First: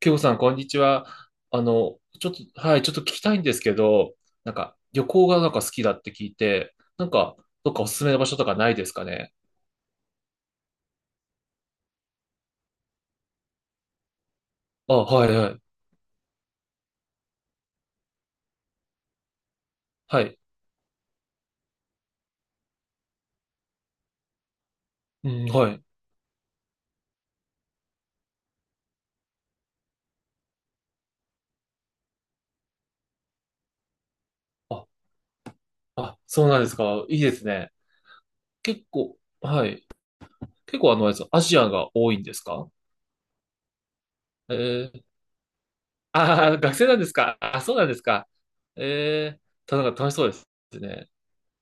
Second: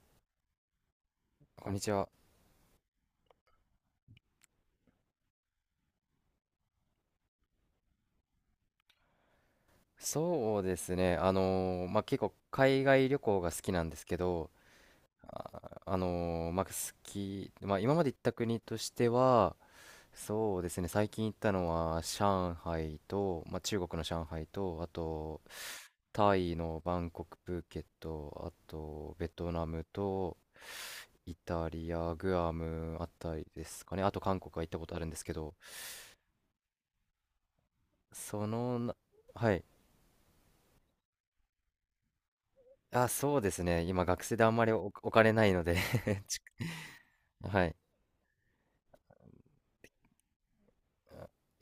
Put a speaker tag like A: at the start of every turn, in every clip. A: ケイコさん、こんにちは。
B: こんにちは。
A: ちょっと、はい、ちょっと聞きたいんですけど、なんか、旅行がなんか好きだって聞いて、なんか、どっかおすすめの場所とかないですかね？
B: そうですね。まあ、結構海外旅行が好きなんですけど、
A: あ、はい、はい。
B: あ、まあ、まあ、今まで行った国としては、
A: はい。
B: そうですね。最近行ったのは上海と、まあ、中国の上海と、あ
A: う
B: と
A: ん、はい。
B: タイのバンコク、プーケット、あとベトナムとイタリア、グアムあたりですかね。あと韓国は行ったこ
A: あ、
B: とあるんですけど、
A: あ、そうなんですか。いいですね。
B: その
A: 結
B: な、
A: 構、
B: はい。
A: はい。結構、あれです、アジアが多いんですか？
B: あ、そうですね。今、学生であんまりお、
A: えー、
B: お金ないので、 ち
A: 学生なんですかあ、
B: は
A: そ
B: い。
A: うなんですか。えー、なんか楽しそうですね。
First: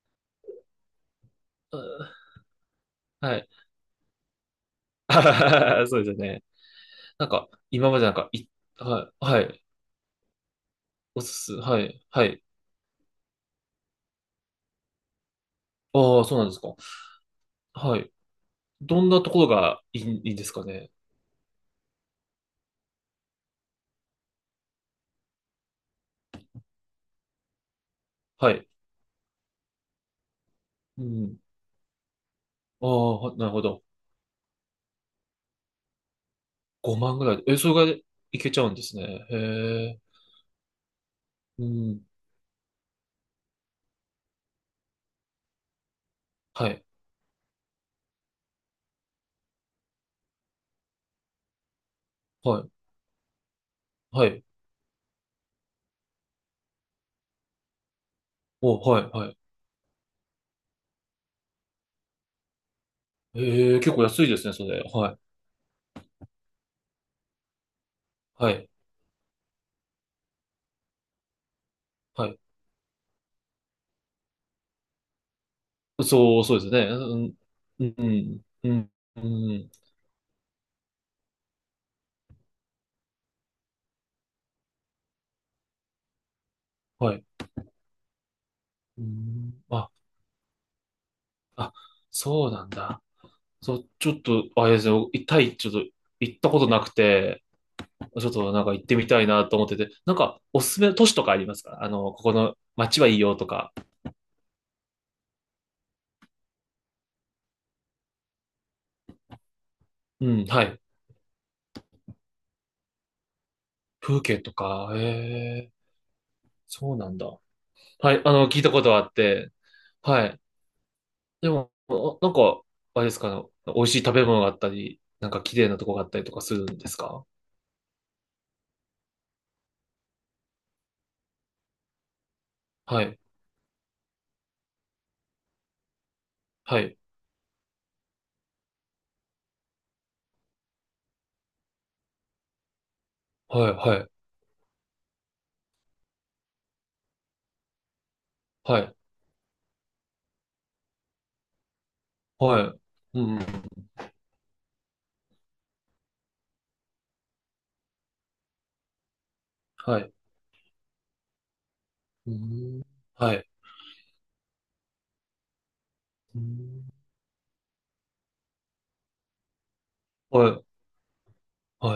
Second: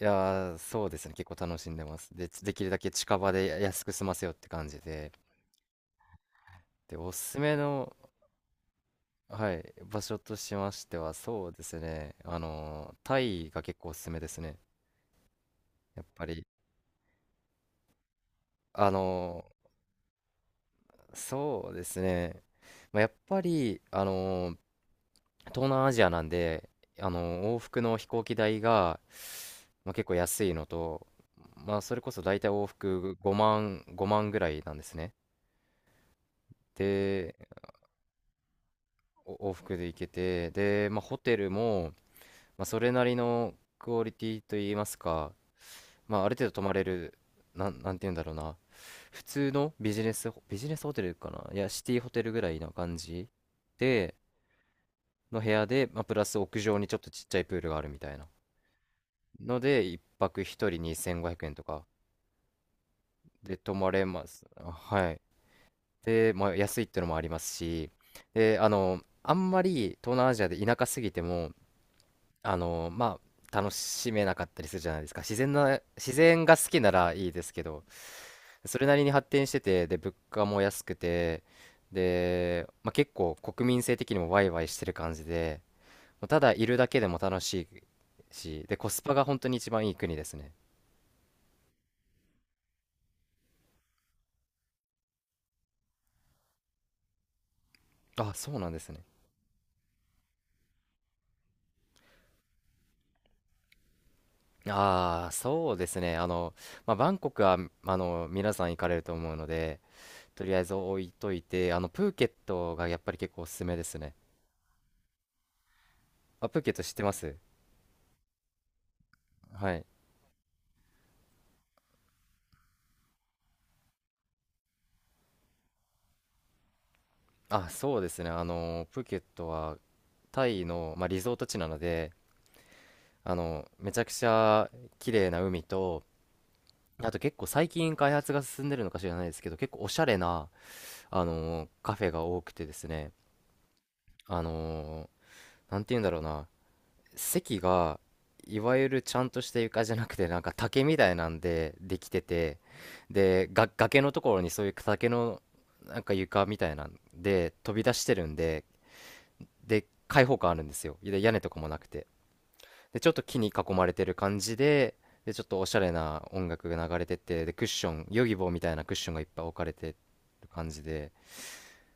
B: いやー、そうですね。結構楽しん
A: う
B: でま
A: ん、
B: す。で、できるだけ近場
A: は
B: で
A: い。
B: 安く済ませようって感じで。
A: あははは、そうですよね。
B: で、お
A: なん
B: すす
A: か、
B: め
A: 今
B: の、
A: までなんか、はい、は
B: は
A: い。
B: い、場所としましては、
A: おす
B: そう
A: す、
B: です
A: はい、
B: ね。
A: はい。
B: タイが結構おすすめですね。やっ
A: ああ、
B: ぱ
A: そうな
B: り、
A: んですか。はい。
B: あ
A: どんなとこ
B: の
A: ろがいいんですかね。
B: そうですね。まあ、やっぱり、東南アジアなんで、往復の飛行機
A: は
B: 代
A: い。
B: が、まあ、結構安いの
A: う
B: と、
A: ん。
B: まあ、それこそ大体往
A: あ
B: 復
A: あ、なる
B: 5
A: ほど。
B: 万、5万ぐらいなんですね。
A: 5万ぐ
B: で、
A: らい。え、それがいけちゃうんですね。へ
B: 往復で行
A: え。
B: けて、で、まあ、ホテル
A: う
B: も、
A: ん。
B: まあ、それなりのクオリティといいますか、まあ、ある程度泊
A: は
B: まれ
A: い。
B: る、なんて言うんだろうな、普通のビジネスホテルかな、いや、シティホテルぐら
A: は
B: いな
A: い。
B: 感じで、
A: はい。
B: の部屋で、まあ、プラス屋上にちょっとちっちゃいプールがあるみたいな。
A: お、はい、はい。
B: ので、一泊一人2500円とかで泊
A: ええ、
B: ま
A: 結構
B: れ
A: 安
B: ま
A: いで
B: す。
A: すね、そ
B: あ、
A: れ。
B: は
A: はい。
B: い。で、まあ、安いってのもありますし、
A: は
B: で、
A: い。
B: あんまり東南アジアで田舎すぎても、
A: はい。
B: まあ、楽しめなかったりするじゃないですか。自然な、自
A: そ
B: 然
A: う、
B: が
A: そう
B: 好
A: です
B: き
A: ね。
B: ならいいですけど、
A: うん。うん。う
B: それ
A: ん。
B: なりに
A: う
B: 発展して
A: ん。
B: て、で、物価も安くて、で、まあ、結構国民性的にもワイワイしてる感じで、もうただいるだけで
A: は
B: も
A: い。
B: 楽しいし、で、コス
A: う
B: パが本当に
A: ん。
B: 一番い
A: あ、
B: い国ですね。
A: あ、そうなんだ。そう、ちょっと、あれですね。タイ、ちょっと行ったことなくて、ちょっ
B: あ、
A: と
B: そう
A: なん
B: なん
A: か
B: で
A: 行っ
B: す
A: て
B: ね。
A: みたいなと思ってて、なんかおすすめの都市とかありますか？ここの街はいいよとか。
B: ああ、そうですね。まあ、バンコクは、皆さん行かれると思うので、
A: う
B: と
A: ん、
B: りあ
A: は
B: えず
A: い。
B: 置いといて、プーケットがやっぱり結構おすすめですね。
A: 風景とか、ええ、
B: あ、プーケット知
A: そ
B: っ
A: う
B: て
A: な
B: ま
A: んだ。
B: す？
A: はい、聞いたことはあって、
B: はい。
A: はい。でも、なんか、あれですかね、美味しい食べ物があったり、なんか綺麗なとこがあったりとかするんですか？
B: あ、そうですね。プーケットはタイの、まあ、リゾート地なので、
A: はい、
B: めちゃくちゃ綺麗な海と、
A: はい、
B: あと結構最近開発が進んでるのか知らないですけど、結構おしゃれな、カフェが多くてですね、
A: はい、はい、
B: あの、なんて言うんだろうな。席がいわ
A: は
B: ゆ
A: い、
B: るちゃんとした床じゃなくて、なんか竹みたいなんでできてて、
A: はい、うん、う
B: でが
A: ん、
B: 崖のところにそういう竹の、なんか床みたいなんで飛び出してるんで、で
A: はい、
B: 開放感あるんですよ。で屋根とかもなくて、
A: うん、
B: でちょっと
A: は
B: 木に
A: い、
B: 囲まれてる感じで、でちょっとおしゃれな
A: う
B: 音楽が
A: ん、
B: 流れてて、でクッション、ヨギボーみたいなクッションがいっぱい置かれてる
A: はい、
B: 感じで、
A: は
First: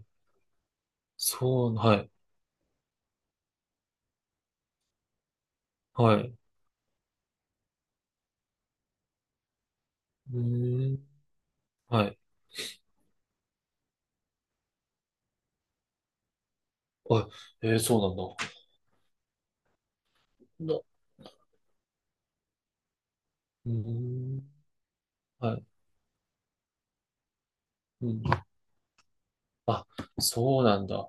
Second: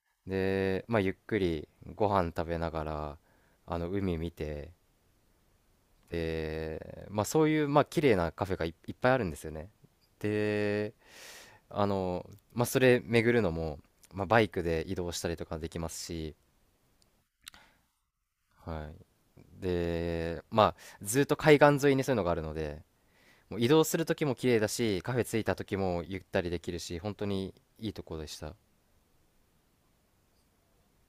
A: い、
B: でまあゆっくり
A: そう、は
B: ご
A: い、
B: 飯食べながら、あの海見て、
A: はい、
B: で、まあ、そういう、まあ、綺麗なカフェがいっぱいあるんですよね。
A: う
B: で、
A: ん、
B: あ
A: はい。
B: の、まあ、それ巡るのも、まあ、バイクで移動したりとかできますし、
A: あ、そうなん
B: はい。で、ま
A: だ。
B: あ、ずっと海岸沿いにそういうのがあるので、もう移
A: うー
B: 動する時も綺
A: ん。
B: 麗だし、カフェ着いた
A: はい。
B: 時もゆったりできるし、本当にいいと
A: う
B: こ
A: ん。
B: でした。
A: あ、そうなんだ。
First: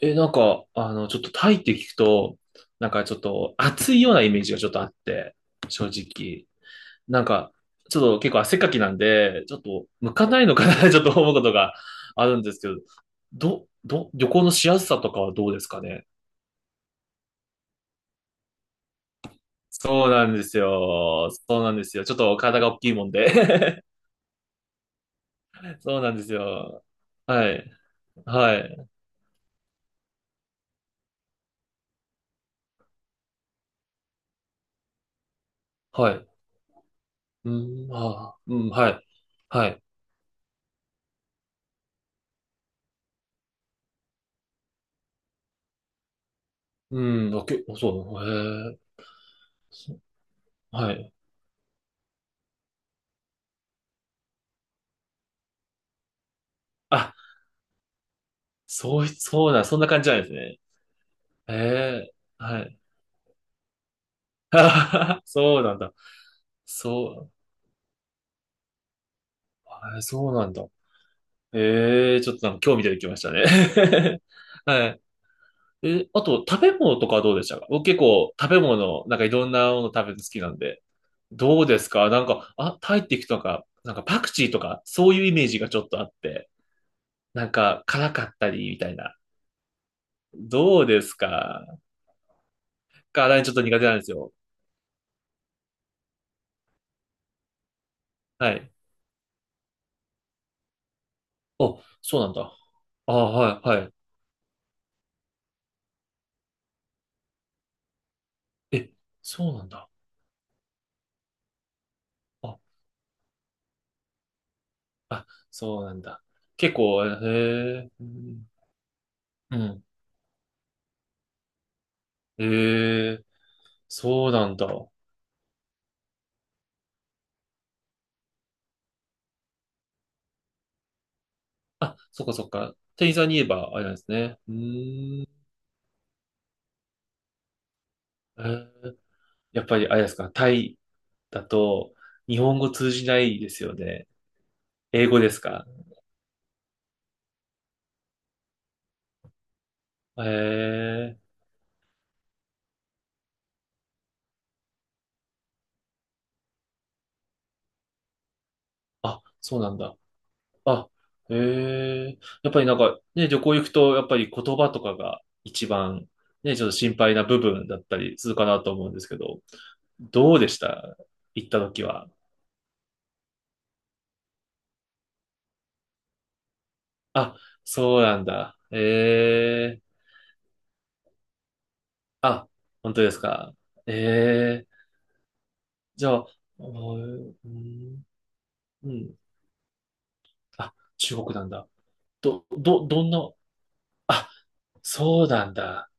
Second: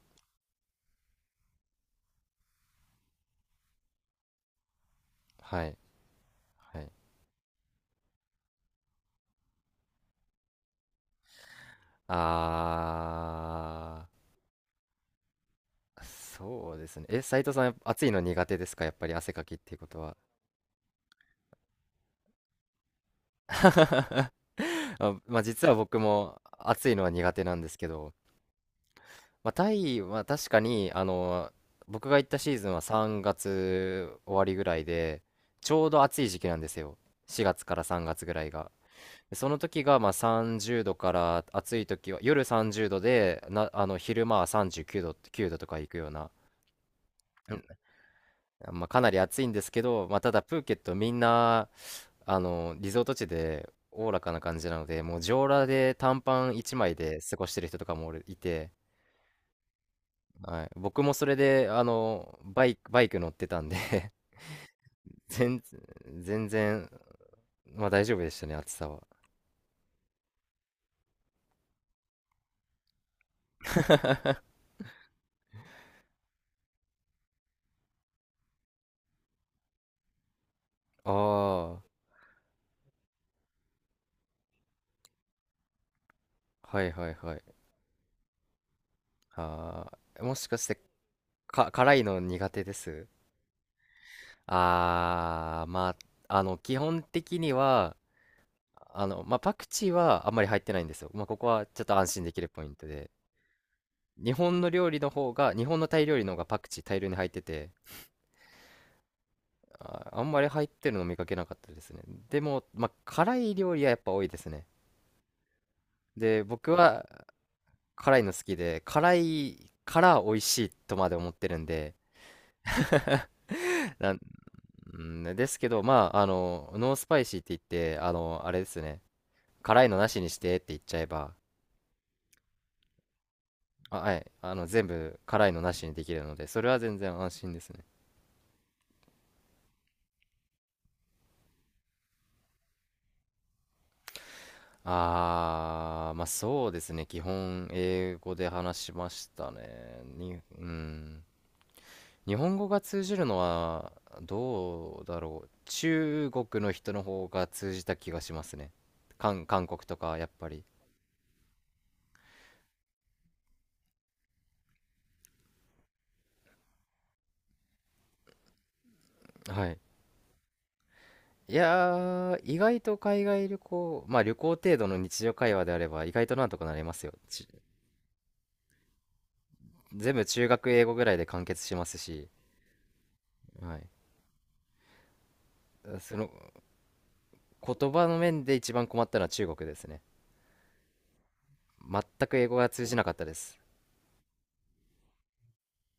A: え、なんか、ちょっとタイって聞くと、なんかちょっと暑いようなイメージがちょっとあって、
B: はい。
A: 正直。
B: はい。
A: なんか、ちょっと結構汗っかきなんで、ちょっと向かないのかな ちょっと思うことがあるんですけど、
B: あ
A: 旅行のしやすさとかはどうですかね？
B: そうですね。斉藤さん、暑いの苦手ですか？やっぱり汗かきっていうこと
A: そう
B: は。
A: なんですよ。そうなんですよ。ちょっと体が大きいもんで
B: あ、まあ、実は 僕
A: そうなんです
B: も
A: よ。
B: 暑いのは苦手
A: は
B: なんで
A: い。
B: すけど、
A: はい。
B: まあ、タイは確かに僕が行ったシーズンは3月終わりぐらいで、ちょうど
A: は
B: 暑
A: い。
B: い時期なんですよ。
A: う
B: 4月から
A: ん、
B: 3月
A: あ
B: ぐ
A: あ、
B: らい
A: う
B: が、
A: ん、はい。
B: でその
A: はい。
B: 時がまあ30度から、暑い時は夜30度で、な昼間は39度とか行くような、
A: うん、あ、
B: うん
A: そう、へえ、
B: まあ、かなり暑いんですけ
A: そ
B: ど、まあ、ただプーケッ
A: は
B: トみ
A: い。
B: んなリゾート地でおおらかな感じなので、もう上裸で短パン1枚
A: あ、
B: で過ごしてる人とかもおるいて、
A: そうい、そうだ、そんな感じなんですね。
B: はい、僕もそれ
A: へ
B: で、
A: え、は
B: バイ
A: い。
B: ク、バイク乗ってたんで、
A: あはは、 そ
B: 全、
A: うなんだ。
B: 全然、
A: そ
B: まあ大丈夫でしたね、暑さは。
A: う、え、そうなんだ。ええ、ちょっとなんか興味出てきましたね。はい。え、あと、食べ物とかはどうでしたか？僕結構食べ物、なんかいろんなもの食べるの好きなんで。どう
B: あ
A: です
B: あ、
A: か？なんか、あ、タイっていくとか、なんかパクチーとか、そういうイメージがちょっとあって。
B: はいはいはい。
A: なんか、辛かったり、みたいな。
B: ああ、もしかして、
A: どうですか？
B: 辛いの苦手です？
A: 辛いのちょっと苦手なんですよ。
B: ああ、まあ、基本的には、
A: はい。
B: まあ、パクチーはあんまり入ってないんですよ。まあ、ここは
A: お、
B: ちょっと安
A: そう
B: 心
A: なん
B: できる
A: だ。
B: ポイントで。
A: あ、はい、はい。
B: 日本の料理の方が、日本のタイ料理の方がパクチー大量に入ってて、
A: え、そうなんだ。
B: あ、あんまり入ってるの見かけなかったですね。で
A: あ、
B: も、まあ、辛い料理はやっぱ多いですね。
A: あ、そうなんだ。
B: で、僕
A: 結構、
B: は
A: へえ、う
B: 辛いの好
A: ん。
B: きで、辛
A: う
B: い
A: ん、
B: から美味しいとまで思ってるんで、
A: へえ、
B: なん、
A: そうなんだ。
B: うんですけど、まあ、ノースパイシーって言って、あれですね、辛いのなしにしてって言っちゃえば、
A: あ、そっかそっか。店員さんに言えば、あれなんで
B: あ、
A: す
B: はい、
A: ね。う
B: 全部
A: ーん。
B: 辛いのなしにできるので、それは全然安心ですね。
A: えーやっぱり、あれですか。タイだと、日本語通じないですよね？英語ですか？
B: まあそうですね。基本英語で話しましたね。
A: へ
B: う
A: え
B: ん。
A: ー、
B: 日本語が通じるのはどうだろう。中国の人の方が通じた気がしますね。
A: あ、
B: 韓、
A: そう
B: 韓
A: なん
B: 国と
A: だ。
B: かやっぱり。
A: あ、へえ。やっぱりなんか、ね、旅行行くと、やっぱり言葉とかが一番、ね、ちょっと心配な部分だったりするかなと思うんですけど、
B: はい。
A: どうでした、行っ
B: い
A: た時
B: や
A: は？
B: ー、意外と海外旅行、まあ旅行程度の日常会話であれば意外となんとかなりますよ。
A: あ、そうなんだ。ええ。
B: 全部中学英語ぐらいで完結しますし、
A: あ、本当ですか？
B: はい。
A: ええ。じゃ
B: そ
A: あ、
B: の
A: おー、う
B: 言
A: ん、
B: 葉の面で一番
A: う
B: 困った
A: ん。
B: のは中国ですね。
A: あ、中国なんだ。
B: 全く英語が通じな
A: ど
B: か
A: ん
B: った
A: な、
B: です。
A: あ、そうなんだ。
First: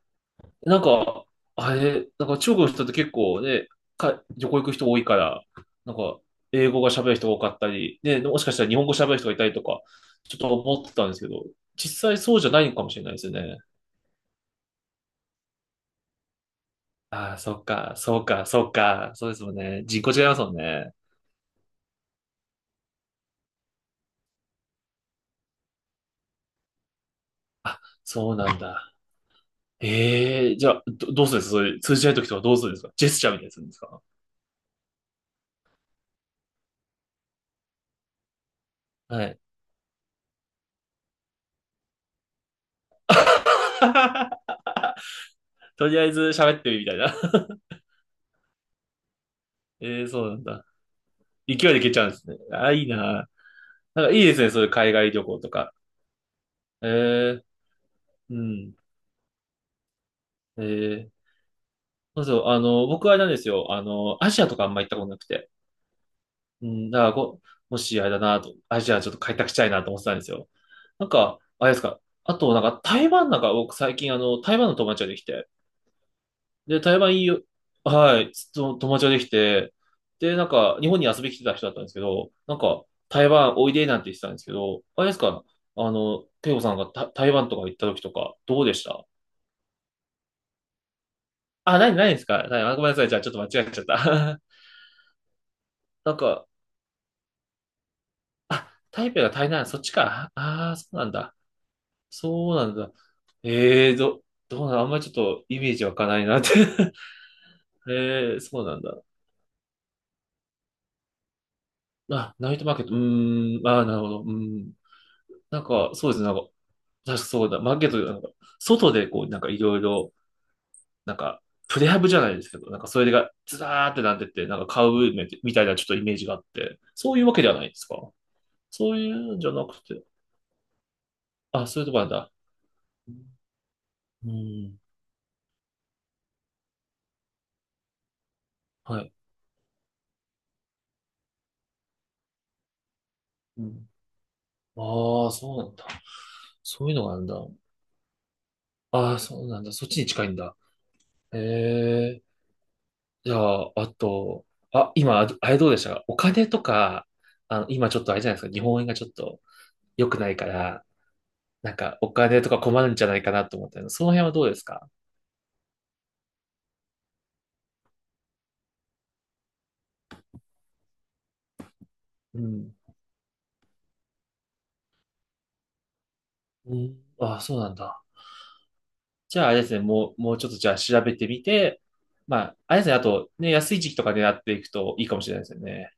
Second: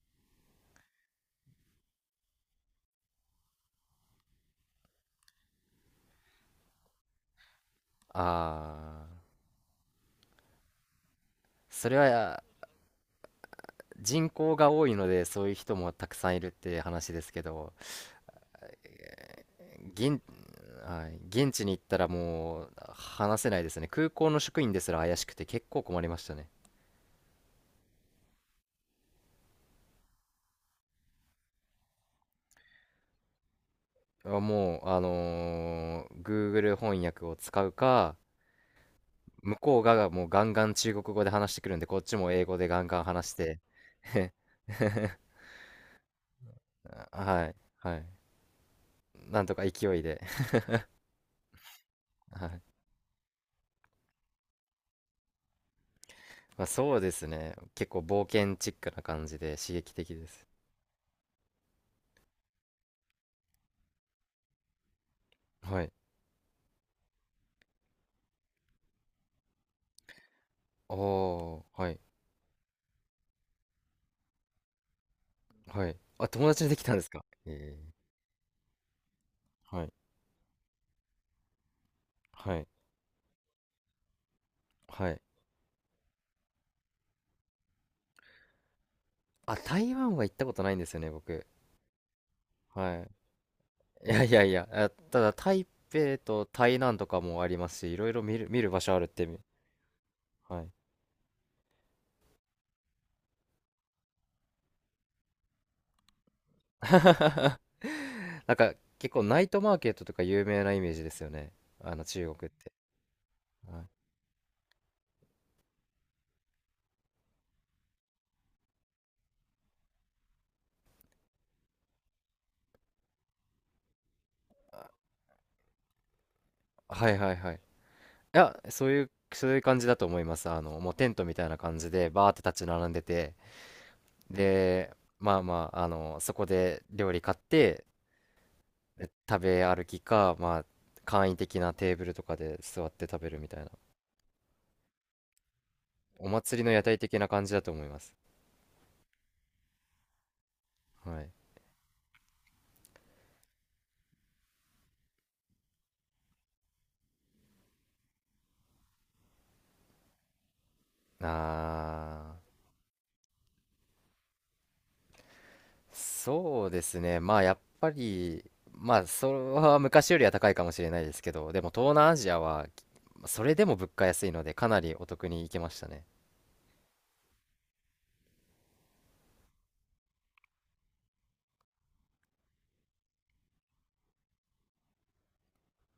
A: なんか、あれ、なんか中国の人って結構ね、旅行行く人多いから、なんか、英語が喋る人が多かったり、ね、もしかしたら日本語
B: あ
A: 喋る人
B: あ、
A: がいたりとか、ちょっと思ってたんですけど、
B: それ
A: 実際そう
B: は
A: じゃないのかもしれないですよね。
B: 人口が多いのでそういう人もたくさんいるって話です
A: ああ、
B: け
A: そっ
B: ど、
A: か、そうか、そうか、そうですもんね。人口
B: 現、
A: 違いますもんね。
B: はい、現地に行ったらもう話せないですね。空港の職員ですら怪しくて結構困りましたね。
A: あ、そうなんだ。ええ、じゃあ、どうするんですか？それ通じない時とかどうするんですか？ジェスチャーみたいにするんですか？
B: あもう、Google 翻訳を使うか、
A: はい。
B: 向こうがもうガンガン中国語で話してくるんで、こっちも英語でガンガン話 して、
A: とりあえず喋ってみるみたい
B: はい、
A: な。
B: はい、なんとか 勢
A: え
B: い
A: え、
B: で、
A: そうなんだ。勢いでいけちゃうんです ね。
B: は
A: あ
B: い。
A: あ、いいな。なんかいいですね、そういう海外旅行とか。
B: まあ、
A: え
B: そうです
A: え、
B: ね。結構冒
A: う
B: 険チッ
A: ん。
B: クな感じで刺激的です。
A: ええ。そうそう、僕はあれなんですよ。アジアとかあんま行ったことなくて。
B: はい。
A: うん、だからもしあれだなと、アジアちょっと開拓したいなと思ってたんですよ。
B: あ
A: なんか、
B: あ、
A: あれです
B: はい、
A: か。あと、なんか台湾、なんか僕最近台湾の友達ができて。
B: はい。あ、友達にで
A: で、
B: きたん
A: 台
B: です
A: 湾
B: か？
A: いいよ、
B: え
A: はい、と友達ができて。
B: ー、はい、
A: で、なんか、日本に遊びに来てた人だったんですけど、
B: は
A: なん
B: い、
A: か、台湾おいでなんて言ってたんですけど、あれ
B: は
A: です
B: い。
A: か。ケイコさんがた台湾とか行った時とか、どうでした？
B: あ、台湾は行ったことないんですよね、僕。
A: あ、ないですか、ないあごめんなさ
B: は
A: い。じゃあ、ちょっと間違えちゃっ
B: い。いやい
A: た。
B: やいや、あ、ただ台
A: なん
B: 北と
A: か、
B: 台南とかもありますし、いろいろ見る
A: あ、
B: 場所あるっ
A: 台北
B: て
A: が台南、そっちか。
B: はい。
A: ああ、そうなんだ。そうなんだ。ええー、どうなん、あんまりちょっとイメージ湧かないなって ええー、
B: なん
A: そう
B: か
A: なんだ。
B: 結構ナイトマーケットとか有名なイメージですよね。中国
A: あ、ナ
B: っ
A: イト
B: て。
A: マーケット、うーん、ああ、なるほど。うーん。なんか、そうですね。なんか、確かそうだ。マーケット、なんか、外でこう、なんかいろいろ、なんか、プレハブじゃないですけど、なんかそれがずらーってなってて、なんか買うみたいなちょっとイメージがあって、
B: は
A: そ
B: い、
A: ういう
B: はいは
A: わ
B: い
A: けで
B: は
A: は
B: い。
A: ないですか？
B: いや、そう
A: そう
B: い
A: い
B: う、
A: うんじ
B: そう
A: ゃ
B: いう
A: な
B: 感
A: く
B: じだ
A: て。
B: と思います。もうテントみたいな
A: あ、
B: 感
A: そういう
B: じ
A: とこな
B: で、
A: ん
B: バー
A: だ。
B: って立ち並んでて、
A: うん。
B: で、まあまあ、そこで料理買って、
A: はい。
B: 食べ歩きか、まあ、簡易的なテーブルとかで座って食べるみた
A: う
B: いな、
A: ん。ああ、そうなんだ。
B: お祭りの屋
A: そういう
B: 台
A: のがあ
B: 的
A: るん
B: な
A: だ。
B: 感じだと思います。
A: ああ、そうなんだ。そっちに近いんだ。
B: はい。
A: へえ。じゃあ、あと、あ、今、あ、あれどうでした、お金とか？今ちょっとあれじゃないですか。日本円がちょっと良くないから、なんかお
B: あ
A: 金とか困るんじゃないかなと思ったけど、その辺はどうですか？
B: そうですね。まあ、やっぱり、まあ、それは昔よりは高いかもしれないですけど、でも東南アジア
A: う
B: は、
A: ん。
B: それでも物価安いので、かなりお得に行けましたね。
A: うん。ああ、そうなんだ。じゃあ、あれですね。もう、もうちょっとじゃあ調べてみて、まあ、あれですね。あと、ね、安い時期とか狙っていくといいかもしれないですよね。